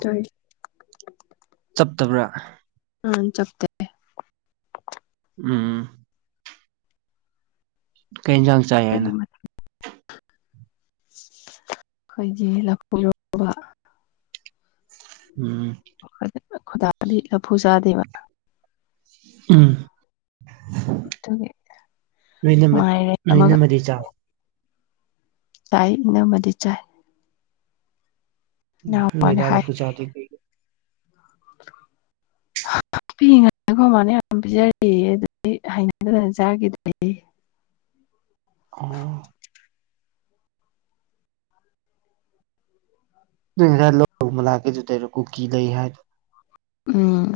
ꯇꯥꯏ ꯆꯞꯇꯕ꯭ꯔꯥ ꯑ ꯆꯞꯇꯦ ꯎꯝ ꯀꯩ ꯌꯦꯟꯁꯥꯡ ꯆꯥꯏ ꯍꯥꯏꯅ ꯈꯣꯏꯗꯤ ꯂꯥꯐꯨ ꯏꯔꯣꯝꯕ ꯎꯝ ꯈꯣꯏ ꯈꯣꯏꯗꯥꯗꯤ ꯂꯐꯨ ꯆꯥꯗꯦꯕ ꯎꯝ ꯑꯗꯨꯒꯤ ꯅꯣꯏ ꯏꯅꯝ ꯃꯥꯏꯔꯦꯟ ꯅꯣꯏ ꯑꯃꯒ ꯏꯅꯝꯃꯥꯗꯤ ꯆꯥꯕ꯭ꯔꯣ ꯇꯥꯏ ꯏꯅꯝꯃꯗꯤ ꯆꯥꯏ ꯎ ꯏꯅꯥꯎꯄꯥꯅ ꯅꯣꯏꯗꯥ ꯍꯥꯏ ꯂꯐꯨ ꯆꯥꯔꯗꯤ [inaudible] ꯄꯤꯛꯏ ꯉꯩꯗꯩꯩ ꯑꯈꯣꯏ ꯃꯥꯅ ꯌꯥꯝ ꯄꯤꯖꯔꯛ ꯑꯌꯦ ꯑꯗꯨꯗꯩꯩ ꯍꯩꯅꯗꯗꯅ ꯆꯥꯈꯤꯗ꯭ꯔꯦꯌꯦ ꯑ ꯅꯣꯏ ꯑꯗꯥꯏ ꯂꯧ ꯝꯅꯥꯛ ꯑꯗꯨꯗꯔꯣ ꯀꯨꯀꯤ ꯂꯩ ꯍꯥꯏ ꯎꯝ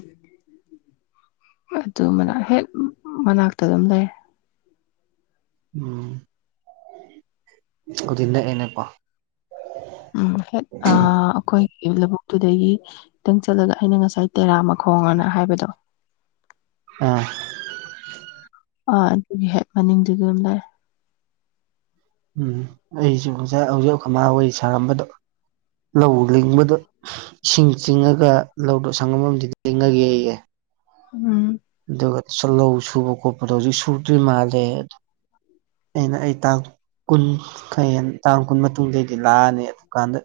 ꯑꯗꯨ ꯃꯅꯥ ꯍꯦꯛ ꯃꯅꯥꯛꯇ ꯑꯗꯨꯝ ꯂꯩꯔꯦ ꯎꯝ ꯑꯗꯨꯗꯤ ꯅꯛꯑꯅꯦꯀꯣ ꯎꯝ ꯍꯦꯛ ꯑ ꯑꯩꯈꯣꯏꯒꯤ ꯂꯧꯕꯨꯛꯇꯨꯗꯒꯤ ꯈꯤꯇꯪ ꯆꯠꯂꯒ ꯑꯩꯅ ꯉꯁꯥꯏ ꯇꯦꯔꯥꯃ ꯈꯣꯡ ꯑꯅ ꯍꯥꯏꯕꯗꯣ ꯎꯝ ꯑ ꯑꯗꯨꯒꯤ ꯍꯦꯛ ꯃꯅꯤꯡꯗꯨꯗ ꯑꯗꯨꯝ ꯂꯩꯔꯦ ꯎꯝ ꯑꯩꯁꯨ ꯉꯁꯥꯏ ꯍꯧꯖꯤꯛ ꯈꯅꯥꯎ ꯁꯥꯔꯝꯕꯗꯣ ꯂꯧ ꯂꯤꯡꯕꯗꯣ ꯏꯁꯤꯡ ꯆꯤꯡꯉꯒ ꯂꯧꯗꯣ ꯁꯪꯉꯝ ꯑꯃꯗꯤ ꯆꯤꯡꯉꯒ ꯌꯩꯌꯦ ꯎꯝ ꯑꯗꯨꯒ ꯁꯨꯝ ꯂꯧ ꯁꯨꯕ ꯈꯣꯠꯄꯗꯣ ꯍꯧꯖꯤꯛ ꯁꯨꯗ꯭ꯔꯤ ꯃꯥꯜꯂꯦ ꯑꯩꯅ ꯑꯩ ꯇꯥꯛ ꯀꯨꯟ ꯈꯌꯦꯟ ꯇꯥꯡ ꯀꯨꯟ ꯃꯇꯨꯡꯗꯩꯗꯤ ꯂꯥꯛꯑꯅꯤ ꯑꯗꯨꯀꯥꯟꯗ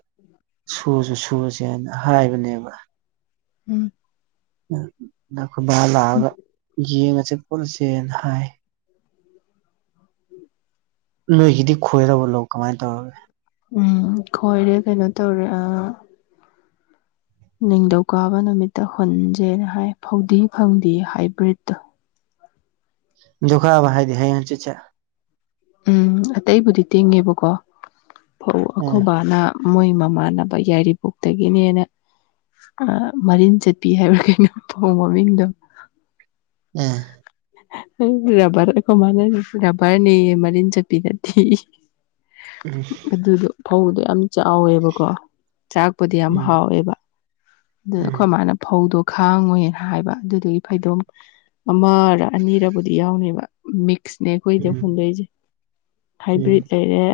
ꯁꯨꯁꯨ ꯁꯨꯁꯦꯅ ꯍꯥꯏꯕꯅꯦꯕ ꯎꯝ ꯅꯈꯣꯏꯕꯥ ꯂꯥꯛꯑꯒ ꯌꯦꯡꯉꯁꯦ ꯄꯨꯟꯁꯦꯅ ꯍꯥꯏ [inaudible] ꯅꯣꯏꯒꯤꯗꯤ ꯈꯣꯏꯔꯕꯣ ꯂꯧ ꯀꯃꯥꯏꯅ ꯇꯧꯔꯒꯦ ꯎꯝ ꯈꯣꯏꯔꯦ ꯀꯩꯅꯣ ꯇꯧꯔꯦ ꯑ ꯅꯤꯡꯊꯧꯀꯥꯕ ꯅꯨꯃꯤꯠꯇ ꯍꯨꯟꯖꯦꯅ ꯍꯥꯏ ꯐꯧꯗꯤ ꯐꯪꯗꯦ ꯍꯥꯏꯕ꯭ꯔꯤꯠꯇꯣ ꯗꯨꯀꯕ ꯍꯥꯏꯗꯤ ꯍꯌꯦꯡ ꯍꯥꯪꯆꯤꯠꯁꯦ ꯎꯝ ꯑꯇꯩꯕꯨꯗꯤ ꯇꯤꯡꯉꯦꯕꯀꯣ ꯐꯧ ꯎꯝ ꯑꯈꯣꯏ ꯕꯥꯅ ꯃꯣꯏ ꯃꯃꯥꯟꯅꯕ ꯌꯥꯏꯔꯤꯄꯣꯛꯇꯒꯤꯅꯦꯅ ꯑ ꯃꯔꯤꯟ ꯆꯠꯄꯤ ꯍꯥꯏꯕ ꯀꯩꯅꯣ ꯐꯧ ꯃꯃꯤꯡꯗꯣ ꯎꯝ ꯔꯕꯔ ꯑꯩꯈꯣꯏ ꯃꯥꯅ ꯔꯕꯔꯅꯦꯌꯦ ꯃꯔꯤꯟ ꯆꯠꯄꯤ ꯅꯠꯇꯦꯌꯦ ꯑꯗꯨꯗꯣ ꯐꯧꯗꯣ ꯌꯥꯝ ꯆꯥꯎꯋꯦꯕꯀꯣ ꯆꯥꯛꯄꯨꯗꯤ ꯌꯥꯝ ꯎꯝ ꯍꯥꯎꯋꯦꯕ ꯗꯨꯗ ꯑꯩꯈꯣꯏ ꯎꯝ ꯃꯥꯥꯅ ꯐꯧꯗꯣ ꯈꯥꯡꯉꯣꯏꯅ ꯍꯥꯏꯕ ꯑꯗꯨꯗꯒꯤ ꯐꯩꯗꯣꯝ ꯑꯃꯔ ꯑꯅꯤꯔꯕꯨꯗꯤ ꯌꯥꯎꯅꯤꯕ ꯃꯤꯛꯁꯅꯦ ꯑꯩꯈꯣꯏꯗ ꯎꯝ ꯍꯨꯟꯗꯣꯏꯁꯦ ꯍꯥꯏꯕ꯭ꯔꯤꯠ ꯎꯝ ꯂꯩꯔꯦ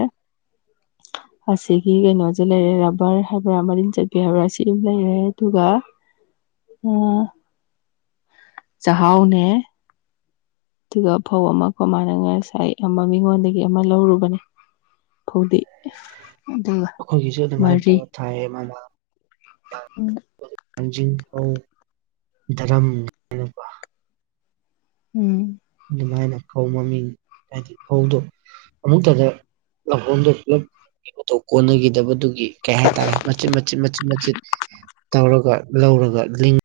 ꯑꯁꯤꯒꯤ ꯀꯩꯅꯣꯁꯦ ꯂꯩꯔꯦ ꯔꯕꯔ ꯍꯥꯏꯕ꯭ꯔꯥ ꯃꯔꯤꯟ ꯆꯠꯄꯤ ꯍꯥꯏꯕ꯭ꯔꯥ ꯁꯤ ꯑꯃ ꯂꯩꯔꯦ ꯑꯗꯨꯒ ꯑꯥ ꯆꯍꯥꯎ ꯅꯦ ꯑꯗꯨꯒ ꯐꯧ ꯑꯃ ꯀꯣ ꯃꯥꯥꯅ ꯉꯁꯥꯏ ꯑꯃ ꯃꯤꯉꯣꯟ ꯗꯒꯤ ꯑꯃ ꯂꯧꯔꯨꯕꯅꯤ ꯑꯗꯨꯒꯤ ꯑꯩꯈꯣꯏ ꯒꯤꯁꯨ ꯑꯗꯨꯃꯥꯏꯅ ꯇꯧꯔ ꯊꯥꯏꯌꯦ ꯃꯥ [unintelligible] ꯙꯔꯝ ꯀꯥꯏꯅꯀꯣ ꯎꯝ ꯑꯗꯨ ꯃꯥꯏꯅ ꯐꯧ ꯃꯃꯤꯡ ꯍꯥꯏꯗꯤ ꯐꯧꯗꯣ ꯑꯃꯨꯛ ꯇꯗ ꯂꯍꯣꯡꯗ ꯄꯨꯞ ꯀꯣꯟꯅꯈꯤꯗꯕꯗꯨꯒꯤ ꯀꯩ ꯍꯥꯏꯇꯥꯔꯦ ꯃꯆꯤꯠ ꯃꯆꯤꯠ ꯃꯆꯤꯠ ꯃꯆꯤꯠ ꯇꯧꯔꯒ ꯂꯧꯔꯒ ꯂꯤꯡ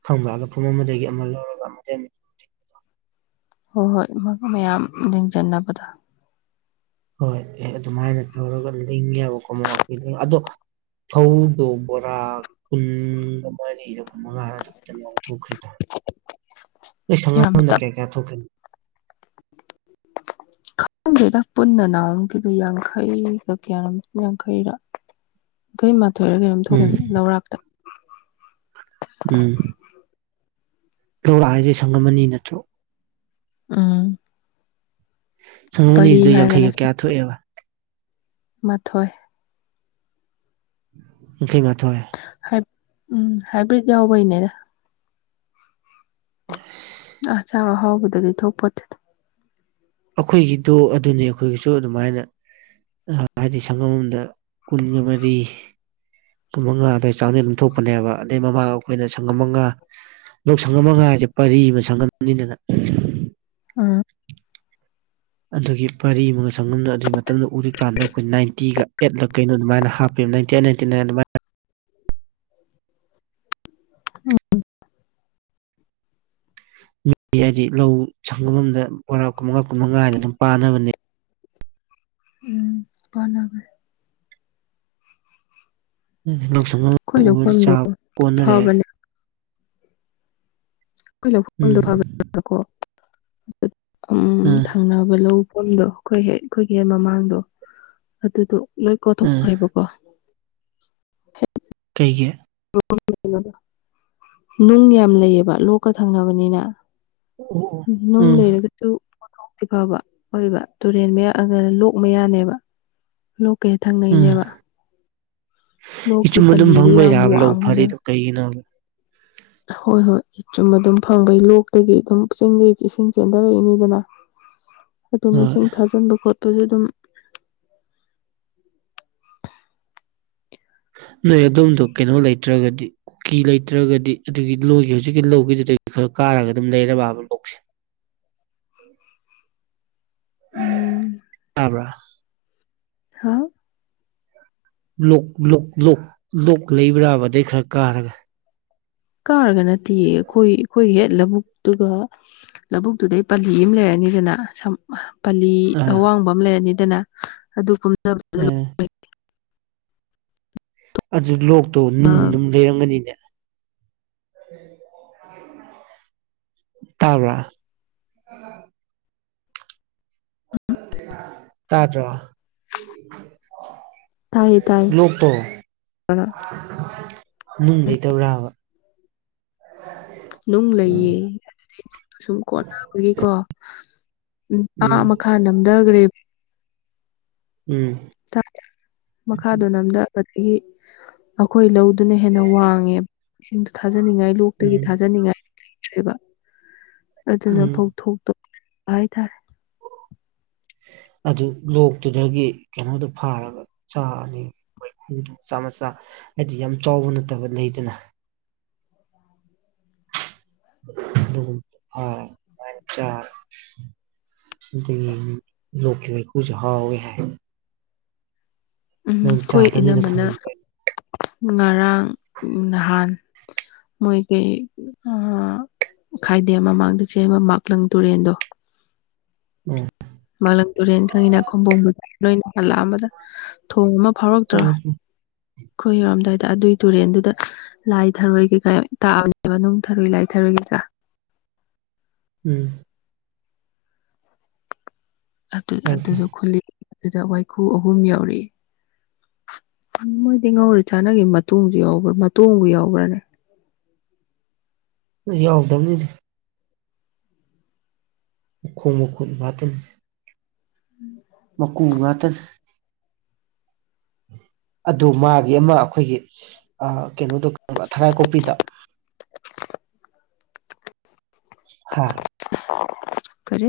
[unintelligible] ꯐꯨꯝ ꯑꯃꯗꯒꯤ ꯑꯃ ꯂꯧꯔꯒ ꯑꯃꯃꯤ ꯍꯣꯏ ꯍꯣꯏ ꯃꯌꯥꯝ ꯂꯤꯡꯖꯟꯅꯕꯗ ꯍꯣꯏ ꯑꯦ ꯑꯗꯨꯃꯥꯏꯅ ꯇꯧꯔꯒ ꯂꯤꯡꯒꯦꯕ ꯀꯣꯃꯄꯤ ꯑꯗꯣ ꯐꯧꯗꯣ ꯕꯣꯔꯥ ꯀꯨꯟꯒ ꯃꯔꯤ ꯃꯉꯥ ꯍꯥꯏ ꯐꯇꯪ ꯌꯥ ꯊꯣꯛꯈ꯭ꯔꯤꯗ ꯅꯣꯏ ꯌꯥꯝ ꯁꯉꯝꯗ ꯀꯌꯥ ꯀꯌꯥ ꯊꯣꯛꯀꯅꯤ ꯅꯪꯗꯦꯗꯥꯛ ꯄꯨꯟꯅ ꯅꯥꯎꯔꯝꯈꯤꯗꯨ ꯌꯥꯡꯈꯩꯒꯛ ꯀꯌꯥ ꯌꯥꯡꯈꯩꯔ ꯑꯩꯈꯣꯏ ꯃꯥꯊꯣꯏꯔ ꯀꯩꯅꯣꯝ ꯎꯝ ꯊꯣꯛꯈꯤꯕꯅꯦ ꯂꯧꯔꯥꯛ ꯎꯝ ꯂꯧꯔꯥꯛ ꯍꯥꯏꯁꯦ ꯁꯪꯉꯝꯃꯅꯤ ꯅꯠꯇ꯭ꯔꯣ ꯎꯝ ꯁꯪꯒꯝ ꯄꯔꯤ ꯑꯅꯤꯗꯨꯗ ꯍꯥꯏꯔꯒꯅꯦ ꯌꯥꯡꯈꯩꯒ ꯀꯌꯥ ꯊꯣꯛꯑꯦꯕ ꯃꯥꯊꯣꯏ ꯌꯥꯡꯈꯩ ꯃꯥꯊꯣꯏ ꯎꯝ ꯍꯥꯏꯕ꯭ꯔꯤꯠ ꯌꯥꯎꯕꯩꯅꯦꯗ ꯎꯝ ꯑ ꯆꯕ ꯍꯥꯎꯗꯗꯤ ꯊꯣꯄꯠꯇꯦ ꯑꯩꯈꯣꯏꯒꯤꯗꯣ ꯑꯗꯨꯅꯤ ꯑꯩꯈꯣꯏꯒꯤꯁꯨ ꯑꯗꯨꯃꯥꯏꯅ ꯍꯥꯏꯗꯤ ꯁꯪꯉꯝꯝꯗ ꯀꯨꯟꯒ ꯃꯔꯤ ꯀꯨꯟꯃꯉꯥ ꯑꯗꯨꯗꯋꯥꯏ ꯆꯥꯡꯗꯦꯜ ꯂꯨꯝꯊꯣꯛꯄꯅꯦꯕ ꯑꯗꯩ ꯃꯃꯥ ꯑꯩꯈꯣꯏꯅ ꯁꯪꯒꯝ ꯃꯉꯥ ꯂꯣꯛ ꯁꯪꯉꯝꯃꯒꯥꯁꯦ ꯄꯔꯤ ꯑꯃ ꯁꯪꯉꯝꯅꯤꯗꯅ ꯎꯝ ꯑꯗꯨꯒꯤ ꯄꯔꯤ ꯑꯃꯒ ꯆꯪꯒꯝꯅ ꯑꯗꯨꯒꯤ ꯃꯇꯝꯗ ꯎꯔꯤꯀꯥꯟꯗ ꯑꯩꯈꯣꯏ ꯅꯥꯏꯟꯇꯤꯒ ꯑꯦꯠꯂ ꯀꯩꯅꯣ ꯑꯗꯨꯃꯥꯏꯅ ꯍꯥꯞꯄ ꯇꯅꯦꯇꯅꯦ ꯎꯝ ꯃꯤ ꯍꯥꯏꯗꯤ ꯂꯧ ꯁꯪꯒꯝꯗꯔꯥ ꯀꯨꯟꯃꯉꯥ ꯀꯨꯟꯃꯉꯥꯅ ꯑꯗꯨꯝ ꯄꯥꯅꯕꯅꯦ ꯎꯝ ꯀꯅꯒ ꯂꯧꯁꯪ ꯑꯃ ꯑꯩꯈꯣꯏ ꯎꯗꯤ ꯂꯧꯐꯝꯗꯣ ꯆꯥꯕ ꯀꯣꯟꯅꯔꯦ ꯐꯕꯅꯦ ꯑꯩ ꯎꯝ ꯂꯧꯗꯥꯣ ꯑꯥ ꯊꯪꯅꯕ ꯂꯧꯐꯝꯗꯣ ꯑꯩꯈꯣꯏ ꯍ ꯑꯩꯈꯣꯏꯒꯤ ꯍꯦꯛ ꯃꯃꯥꯡꯗꯣ ꯑꯗꯨꯗꯣ ꯂꯣꯏ ꯑꯥ ꯀꯣꯊꯣꯛꯈ꯭ꯔꯦꯕꯀꯣ ꯀꯩꯒꯤꯦ ꯅꯨꯡ ꯌꯥꯝ ꯂꯩꯌꯦꯕ ꯂꯣꯛꯀ ꯊꯪꯅꯕꯅꯤꯅ ꯑꯣ ꯎ ꯅꯨꯡ ꯎꯝ ꯂꯩꯔꯒꯁꯨ ꯄꯊꯣꯛꯇꯤ ꯐꯕ ꯑꯣꯏꯕ ꯇꯨꯔꯦꯟ ꯃꯌꯥꯛꯑꯒ ꯂꯣꯛ ꯃꯌꯥꯅꯦꯕ ꯂꯣꯛꯀꯩꯦ ꯎꯝ ꯊꯪꯅꯩꯅꯦꯕ ꯂꯣꯛꯀꯤ ꯏꯆꯨꯝ ꯑꯗꯨꯝ ꯄꯜꯂꯤꯗꯣ ꯌꯥꯝ ꯐꯪꯕꯩꯔꯕ ꯂꯧ ꯋꯥꯡꯕꯅꯦꯕ ꯐꯔꯤꯗꯣ ꯀꯩꯒꯤꯅꯣꯕ ꯍꯣꯏ ꯍꯣꯏ ꯏꯆꯨꯝ ꯑꯗꯨꯝ ꯐꯪꯕꯩ ꯂꯣꯛꯇꯒꯤ ꯑꯗꯨꯝ ꯆꯤꯡꯗꯒꯤ ꯏꯁꯤꯡ ꯆꯦꯟꯊꯔꯛꯏꯅꯤꯗꯅ [unintelligible] ꯑꯗꯨꯝ ꯏꯁꯤꯡ ꯊꯥꯖꯤꯟꯕ ꯈꯣꯠꯄꯁꯨ ꯑꯗꯨꯝ ꯅꯣꯏ ꯑꯗꯣꯝꯗꯣ ꯀꯩꯅꯣ ꯂꯩꯇ꯭ꯔꯒꯗꯤ ꯀꯨꯀꯤ ꯂꯩꯇ꯭ꯔꯒꯗꯤ ꯑꯗꯨꯒꯤ ꯂꯣꯏꯒꯤ ꯍꯧꯖꯤꯛꯀꯤ ꯂꯧꯒꯤꯗꯨꯗꯒꯤ ꯈꯔ ꯀꯥꯔꯒ ꯑꯗꯨꯝ ꯂꯩꯔꯕꯕ ꯂꯣꯛꯁꯦ ꯎꯝ ꯇꯥꯕ꯭ꯔ ꯍꯥꯥꯎ ꯭ꯂꯣꯛꯣꯛꯣꯛ ꯂꯣꯛ ꯂꯩꯕ꯭ꯔꯥꯕ ꯑꯗꯩ ꯈꯔ ꯀꯥꯔꯒ ꯀꯥꯔꯒ ꯅꯠꯇꯦ ꯑꯩꯈꯣꯏ ꯑꯩꯈꯣꯏ ꯍꯦꯠ ꯂꯕꯨꯨꯛꯇꯨꯒ ꯂꯧꯕꯨꯛꯇꯨꯗꯩ ꯄꯜꯂꯤ ꯑꯃ ꯂꯩꯔꯅꯤꯗꯅ ꯄꯥꯂꯤ ꯑꯥ ꯑꯋꯥꯡꯕ ꯑꯃ ꯂꯩꯔꯅꯤꯗꯅ ꯑꯗꯨ ꯀꯨꯝꯗꯕꯗ ꯑꯥ ꯑꯗꯨ ꯂꯣꯛꯇꯣ ꯅꯨꯡ ꯑꯗꯨꯝ ꯂꯩꯔꯝꯒꯅꯤꯅꯦ ꯇꯥꯕ꯭ꯔꯥ [unintelligible] ꯇꯥꯗ꯭ꯔꯣ ꯇꯥꯏꯌꯦ ꯇꯥꯏꯌꯦ ꯂꯣꯛꯇꯣ ꯅꯨꯡ ꯂꯩꯇꯕ꯭ꯔꯕ ꯅꯨꯡ ꯂꯩꯌꯦ ꯑꯗꯨꯗꯩ ꯅꯨꯡꯗꯣ ꯁꯨꯝ ꯀꯣꯟꯅꯕꯒꯤꯀꯣ ꯅꯨꯄꯥꯥ ꯎꯝ ꯑꯃ ꯅꯝꯗꯒꯔ꯭ꯦ ꯎꯝ ꯇꯥꯛ ꯃꯈꯥꯗꯣ ꯅꯝꯗꯥ ꯕꯒꯤ ꯑꯩꯈꯣꯏ ꯂꯧ ꯑꯗꯨꯅ ꯍꯦꯟꯅ ꯋꯥꯡꯉꯦꯕ ꯏꯁꯤꯡꯗꯣ ꯊꯥꯖꯅꯤꯡꯉꯥꯏ ꯂꯣꯛꯇꯒꯤ ꯎꯝ ꯊꯥꯗꯅꯤꯡꯉꯥꯏ ꯂꯩꯇ꯭ꯔꯦꯕ ꯑꯗꯨꯅ ꯎꯝ ꯐꯧꯊꯣꯛꯇꯕꯤ ꯍꯥꯏꯇꯥꯔꯦ ꯑꯗꯨ ꯂꯣꯛꯇꯨꯗꯒꯤ ꯀꯩꯅꯣꯗꯨ ꯐꯥꯔꯒ ꯆꯥꯅꯤ ꯋꯥꯏꯈꯨꯗꯣ ꯃꯆꯥ ꯃꯆꯥ ꯍꯥꯏꯗꯤ ꯌꯥꯝ ꯆꯥꯎꯕ ꯅꯠꯇꯕ ꯂꯩꯗꯅ ꯗꯨꯒꯨꯝ ꯐꯥ ꯅꯨꯡꯉꯥꯏ ꯆꯥ [unintelligible] ꯂꯣꯛꯀꯤ ꯋꯥꯏꯈꯨꯁꯦ ꯍꯥꯎꯋꯦ ꯍꯥꯏ ꯎꯝ ꯅꯪ ꯑꯩꯈꯣꯏ ꯆꯥꯗꯕꯅꯤꯅ ꯏꯅꯝꯃꯅ ꯈꯪꯗ꯭ꯔꯦ ꯉꯔꯥꯡ ꯅꯍꯥꯟ ꯃꯣꯏꯒꯤ ꯑꯥ ꯈꯥꯏꯗꯦꯝ ꯃꯃꯥꯡꯗ ꯆꯦꯟꯕ ꯃꯥꯛꯂꯪ ꯇꯨꯔꯦꯟꯗꯣ ꯑꯥ ꯃꯥꯛꯂꯪ ꯇꯨꯔꯦꯟ ꯈꯪꯉꯤꯅ ꯈꯨꯝꯕꯣꯡꯕ ꯅꯣꯏꯅ ꯂꯥꯛꯑꯝꯕꯗꯣ ꯊꯣꯡ ꯑꯃ ꯐꯥꯎꯔꯛꯇ꯭ꯔꯣ ꯎꯝ ꯑꯩꯈꯣꯏ ꯌꯧꯔꯝꯗꯥꯏꯗ ꯑꯗꯨꯏ ꯇꯨꯔꯦꯟꯗꯨꯗ ꯂꯥꯏ ꯊꯔꯣꯏ ꯀꯩꯀꯥ ꯌꯥꯝ ꯇꯥꯕꯅꯦꯕ ꯅꯨꯡ ꯊꯔꯣꯏ ꯂꯥꯏ ꯊꯔꯣꯏ ꯀꯩꯀꯥ ꯎꯝ ꯑꯗꯨꯗ ꯗꯨꯗ ꯈꯨꯜꯂꯤ ꯑꯗꯨꯗ ꯋꯥꯏꯈꯨ ꯑꯍꯨꯝ ꯌꯥꯎꯔꯦ ꯃꯣꯏꯗꯤ ꯉꯧꯔ ꯆꯥꯟꯅꯒꯤ ꯃꯇꯣꯡꯖꯨ ꯌꯥꯎꯕ꯭ꯔꯥ ꯃꯇꯣꯡꯕꯨ ꯌꯥꯎꯕ꯭ꯔꯥꯅꯦ ꯌꯥꯎꯗꯝꯅꯤꯗ ꯃꯈꯣꯡ ꯃꯈꯨꯠ ꯉꯥꯇꯅꯤ ꯃꯀꯨ ꯉꯥꯠꯇꯅꯤ ꯑꯗꯨ ꯃꯥꯒꯤ ꯑꯃ ꯑꯩꯈꯣꯏꯒꯤ ꯑꯥ ꯀꯩꯅꯣꯗꯣ ꯕ꯭ꯔꯥ ꯊꯔꯥꯏ ꯀꯣꯛꯄꯤꯗꯣ ꯍꯥ ꯀꯔꯤ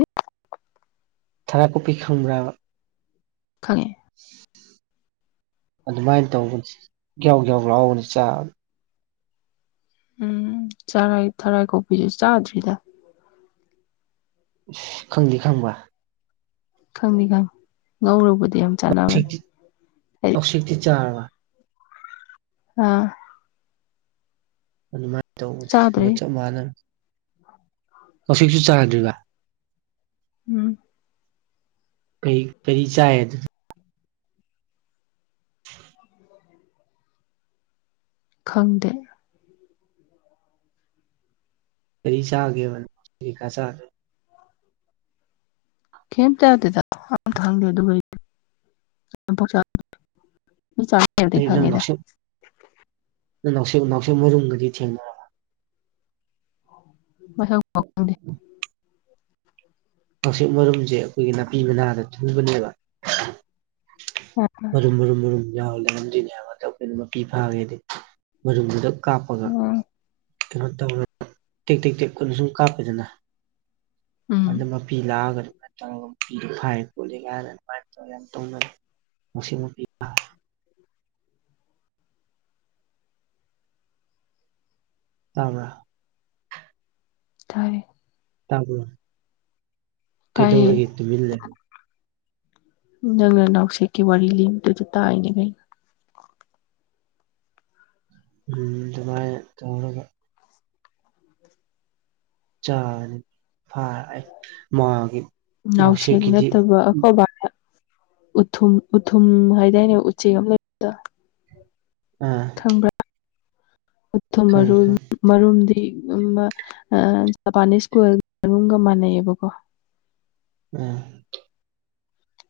ꯊꯔꯥꯏꯀꯨꯞꯄꯤ ꯈꯪꯕ꯭ꯔꯥꯕ ꯈꯪꯉꯦ ꯑꯗꯨꯃꯥꯏꯅ ꯇꯧꯕꯅꯤ ꯒ꯭ꯌꯥꯎ ꯒ꯭ꯌꯥꯎ ꯂꯥꯎꯕꯅꯤ ꯆꯥꯕꯗ ꯎꯝ ꯆꯔꯥꯏ ꯊꯔꯥꯏ ꯀꯣꯄꯤꯖꯨ ꯆꯥꯗ꯭ꯔꯤꯗ ꯁ ꯈꯪꯗꯤ ꯈꯪꯕ ꯈꯪꯗꯤ ꯈꯪ ꯉꯧꯔꯕꯨꯗꯤ ꯌꯥꯝ ꯆꯥꯅꯕꯅꯦ ꯁꯦꯛꯇꯤ ꯑꯩ ꯅꯥꯎꯁꯦꯛꯇꯤ ꯆꯥꯔꯕ ꯑꯥ ꯑꯗꯨꯃꯥꯏ ꯇꯧꯕꯅꯦ ꯑꯗꯨ ꯆꯥꯗ꯭ꯔꯤ ꯆꯞ ꯃꯥꯅ ꯎꯆꯦꯛꯁꯨ ꯆꯥꯗꯔ꯭ꯤꯕ ꯎꯝ ꯀꯔꯤ ꯀꯔꯤ ꯆꯥꯏ ꯑꯗꯨ [inaudible] ꯈꯪꯗꯦ ꯀꯔꯤ ꯆꯥꯒꯦꯕ ꯎꯆꯦꯛꯀ ꯆꯗꯔ꯭ꯗꯤ ꯀꯩꯝꯇ [unintelligible] ꯑꯩ ꯅꯪ ꯅꯥꯎꯁꯨꯞ ꯅꯪ ꯅꯥꯎꯁꯦꯛ ꯅꯥꯎꯁꯦꯛ ꯃꯔꯨꯝꯒꯗꯤ ꯊꯦꯡꯅ ꯃꯁꯛ ꯄꯥꯎ ꯈꯪꯗꯦ ꯅꯥꯎꯁꯦꯛ ꯃꯔꯨꯝꯖꯦ ꯑꯩꯈꯣꯏꯒꯤ ꯅꯥꯄꯤ ꯃꯅꯥꯗ ꯊꯨꯕꯅꯦꯕ꯫ ꯃꯔꯨꯝ-ꯃꯔꯨꯝ-ꯃꯔꯨꯝ꯫ ꯌꯥꯎ ꯂꯩꯔꯝꯗꯣꯏꯅꯦꯕ ꯖꯧ ꯑꯩꯈꯣꯏꯅ ꯃꯄꯤ ꯐꯥꯒꯦꯗꯤ ꯃꯔꯨꯝꯗꯨꯗ ꯀꯥꯞꯄꯒ ꯀꯩꯅꯣ ꯇꯧꯔ ꯇꯦꯛ-ꯇꯦꯛ-ꯇꯦꯛ ꯈꯨꯣꯠꯅ ꯁꯨꯝ ꯀꯥꯞꯄꯦꯗꯅ ꯎꯝ ꯑꯗꯨꯃꯛ ꯂꯥꯛꯑꯒ ꯑꯗꯨꯃꯥꯏ ꯇꯧꯔꯒ ꯃꯄꯤꯗꯣ ꯐꯥꯏꯌꯦ ꯈꯣꯠꯂꯦ ꯀꯥꯏꯅ ꯑꯗꯨꯃꯥꯏꯅ ꯌꯥꯝ ꯇꯧꯅ ꯎꯁꯤꯡ ꯅꯨꯄꯤ ꯐꯥꯏ ꯇꯥꯕ꯭ꯔꯥ ꯇꯥꯏꯌꯦ꯫ ꯇꯥꯕ꯭ꯔꯣ? ꯇꯥꯏꯌꯦ ꯀꯩꯗꯧꯔꯒꯦ ꯇꯨꯃꯤꯜ [inaudible] ꯅꯪꯅ ꯅꯥꯎꯁꯦꯛꯀꯤ ꯋꯥꯔꯤ ꯂꯤꯕꯗꯨꯗ ꯇꯥꯏꯅꯦ ꯀꯩꯅꯣ꯫ ꯎꯝ ꯑꯗꯨꯃꯥꯏꯅ ꯇꯧꯏ꯫ [inaudible] ꯃꯥꯒꯤ ꯅꯥꯎꯁꯦꯛ ꯅꯥꯎꯁꯦꯛꯀꯤꯗꯤ ꯅꯠꯇꯕ ꯑꯩꯈꯣꯏꯕꯅ ꯎꯊꯨꯝ-ꯎꯊꯨꯝ ꯍꯥꯏꯗꯥꯏꯅꯦ ꯎꯆꯦꯛ ꯑꯃ ꯂꯩꯕꯗꯣ꯫ ꯑ ꯈꯪꯕ꯭ꯔꯥ ꯎꯊꯨꯝ ꯈꯪꯉꯤ ꯃꯔꯨ ꯈꯪꯉꯤ ꯃꯔꯨꯝꯗꯤ ꯑꯃ ꯖꯄꯥꯅꯤꯁ ꯀꯣꯏꯜ ꯃꯔꯨꯡꯒ ꯃꯥꯟꯅꯩꯌꯦꯕꯀꯣ꯫ ꯑ꯫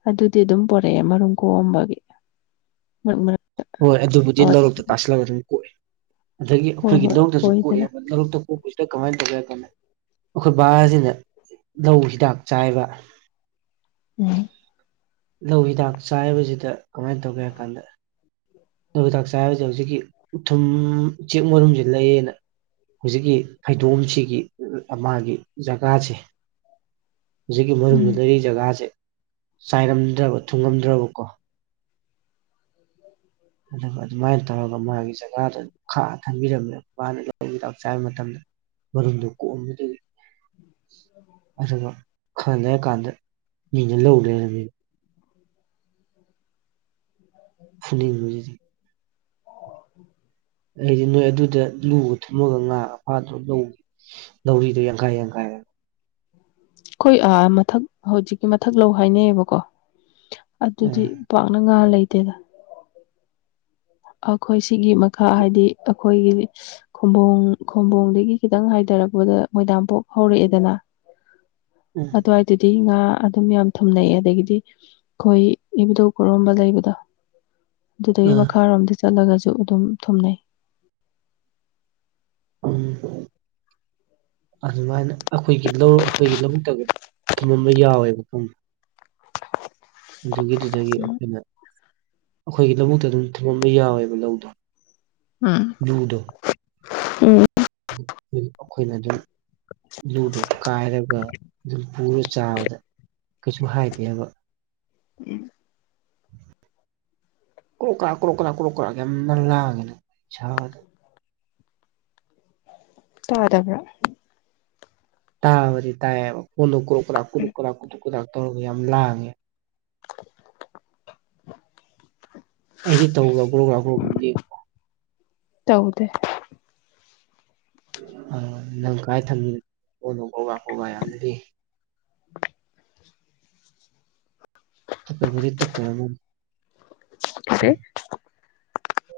ꯑꯗꯨꯗꯤ ꯑꯗꯨꯝ ꯄꯨꯣꯔꯛꯑꯦ ꯃꯔꯨꯝ ꯀꯣꯛꯑꯝꯕꯒꯤ [unintelligible] ꯍꯣꯏ ꯑꯗꯨꯕꯨꯗꯤ ꯍꯣꯏ ꯂꯧꯔꯣꯛꯇ ꯇꯥꯁꯜꯂꯒ ꯑꯗꯨꯝ ꯀꯣꯛꯑꯦ꯫ ꯑꯗꯒꯤ ꯍꯣꯏ ꯑꯩꯈꯣꯏꯒꯤ ꯍꯣꯏ ꯂꯧꯗꯁꯨ ꯀꯣꯏꯗꯅ ꯀꯣꯛꯑꯦꯕ [unintelligible] ꯀꯣꯛꯄꯁꯤ ꯑꯘꯣ ꯀꯃꯥꯏꯅ ꯇꯧꯒꯦ ꯍꯥꯏꯀꯥꯟꯗ ꯑꯩꯈꯣꯏ ꯕꯥꯁꯤꯅ ꯂꯧ ꯍꯤꯗꯥꯛ ꯆꯥꯏꯕ ꯎꯝ ꯂꯧ ꯍꯤꯗꯥꯛ ꯆꯥꯏꯕꯁꯤꯗ ꯀꯃꯥꯏꯅ ꯇꯧꯒꯦ ꯍꯥꯏꯀꯥꯟꯗ ꯂꯧ ꯍꯤꯗꯥꯛ ꯆꯥꯏꯕꯁꯦ ꯍꯨꯖꯤꯛꯀꯤ ꯎꯊꯨꯝ ꯎꯆꯦꯛ ꯃꯔꯨꯝꯁꯤ ꯂꯩꯌꯦꯅ ꯍꯧꯖꯤꯛꯀꯤ ꯐꯩꯗꯣꯝꯁꯤꯒꯤ ꯃꯥꯒꯤ ꯖꯒꯥꯁꯦ ꯍꯧꯖꯤꯛꯀꯤ ꯎꯝ ꯃꯔꯨꯝꯗꯨ ꯂꯩꯔꯤ ꯖꯒꯥꯁꯦ ꯆꯥꯏꯔꯝꯗ꯭ꯔꯕ ꯊꯨꯡꯉꯝꯗ꯭ꯔꯕꯀꯣ [inaudible] ꯑꯗꯨꯒ ꯑꯗꯨꯃꯥꯏꯅ ꯇꯧꯔꯒ ꯃꯥꯒꯤ ꯖꯒꯥꯗ ꯈꯥꯛꯑ ꯊꯟꯕꯤꯔꯝꯃꯦ ꯃꯥꯅ ꯂꯧꯔꯤ ꯍꯤꯇꯥꯛ ꯆꯥꯏꯕ ꯃꯇꯝꯗ ꯃꯔꯨꯝꯗꯣ [unintelligible] ꯑꯗꯨꯒ ꯈꯔ ꯂꯩꯔꯀꯥꯟꯗ ꯃꯤꯅ ꯂꯧ ꯂꯩꯔꯝꯃꯤꯕ꯫ [inaudible] [unintelligible] ꯑꯩꯗꯤ ꯅꯣꯏ ꯑꯗꯨꯗ ꯂꯨꯒ ꯊꯨꯝꯃꯒ ꯉꯥ ꯐꯥꯗ꯭ꯔꯣ ꯂꯧꯒꯤ꯫ ꯅꯧꯔꯤꯗꯨꯣ ꯌꯥꯡꯈꯥꯏ ꯌꯥꯡꯈꯥꯏꯔꯒ꯫ ꯑꯩꯈꯣꯏ ꯃꯊꯛ ꯍꯧꯖꯤꯛꯀꯤ ꯃꯊꯛ ꯂꯧ ꯍꯥꯏꯅꯩꯌꯦꯕꯀꯣ ꯑꯗꯨꯗꯤ ꯎꯝ ꯄꯥꯛꯅ ꯉꯥ ꯂꯩꯇꯦꯗ꯫ ꯑꯩꯈꯣꯏ ꯁꯤꯒꯤ ꯃꯈꯥ ꯍꯥꯏꯗꯤ ꯑꯩꯈꯣꯏꯒꯤ ꯈꯨꯡꯕꯣꯡ ꯈꯨꯡꯝꯕꯣꯡꯗꯒꯤ ꯈꯤꯇꯪ ꯍꯥꯏꯊꯔꯛꯄꯗ ꯃꯣꯏꯗꯥꯡꯄꯣꯛ ꯍꯧꯔꯛꯑꯦꯗꯅ ꯎꯝ꯫ ꯑꯗꯨꯋꯥꯏꯗꯨꯗꯤ ꯉꯥ ꯑꯗꯨꯝ ꯌꯥꯝ ꯊꯝꯅꯩꯑꯦ ꯑꯗꯒꯤꯗꯤ ꯑꯩꯈꯣꯏ ꯏꯕꯨꯙꯧ ꯄꯔꯣꯝꯕ ꯂꯩꯕꯗꯣ? ꯎꯝ ꯑꯗꯨꯗꯒꯤ ꯑ ꯃꯈꯥꯔꯣꯝꯗ ꯆꯠꯂꯒꯁꯨ ꯑꯗꯨꯝ ꯊꯨꯝꯅꯩ꯫ ꯎꯝ꯫ ꯑꯗꯨꯃꯥꯏꯅ ꯑꯩꯈꯣꯏꯒꯤ ꯂꯧ ꯑꯩꯈꯣꯏꯒꯤ ꯂꯧꯕꯨꯛꯇꯒ ꯊꯨꯝꯃꯝꯕ ꯌꯥꯎꯋꯦꯕ ꯄꯨꯡ ꯑꯗꯨꯒꯤꯗꯨꯗꯒꯤ ꯑꯩꯈꯣꯏꯅ ꯑꯩꯈꯣꯏꯒꯤ ꯂꯧꯕꯨꯛꯇ ꯑꯗꯨꯝ ꯊꯨꯝꯃꯝꯕ ꯌꯥꯎꯋꯦꯕ ꯂꯧꯗꯣ ꯎꯝ ꯂꯨꯗꯣ ꯎꯝ ꯑꯩꯈꯣꯏꯅ ꯑꯗꯨ ꯂꯨꯗꯣ ꯀꯥꯏꯔꯒ ꯑꯗꯨꯝ ꯄꯨꯔ ꯆꯥꯕꯗ ꯀꯩꯁꯨ ꯍꯥꯏꯗꯦꯕ꯫ ꯎꯝ ꯀ꯭ꯔꯣꯛ ꯀ꯭ꯔꯥ ꯀ꯭ꯔꯣꯛ ꯀ꯭ꯔꯥ ꯀ꯭ꯔꯣꯛ ꯀꯥ ꯌꯥꯝꯅ ꯂꯥꯡꯉꯦꯅꯦ ꯇꯥꯗꯕ꯭ꯔꯥ ꯇꯥꯕꯗꯤ ꯇꯥꯏꯌꯦꯕ ꯀꯣꯟꯗꯣ ꯀ꯭ꯔꯣꯛ ꯀ꯭ꯔꯥ ꯀ꯭ꯔꯣꯛ ꯀ꯭ꯔꯥ ꯀ꯭ꯔꯣꯛ ꯇꯧꯔꯒ ꯌꯥꯝ ꯂꯥꯡꯉꯦ ꯑꯩꯗꯤ ꯇꯧꯕ꯭ꯔꯣ ꯇꯧꯗꯦ ꯅꯪ ꯀꯥꯏ ꯊꯝꯃꯤ ꯀꯣꯅꯣ ꯀꯕ ꯀꯕ ꯌꯥꯝꯅꯗꯤ ꯑꯗꯨꯕꯨꯗꯤ ꯇꯥꯠꯇꯣꯔꯥꯕꯅꯦ [unintelligible]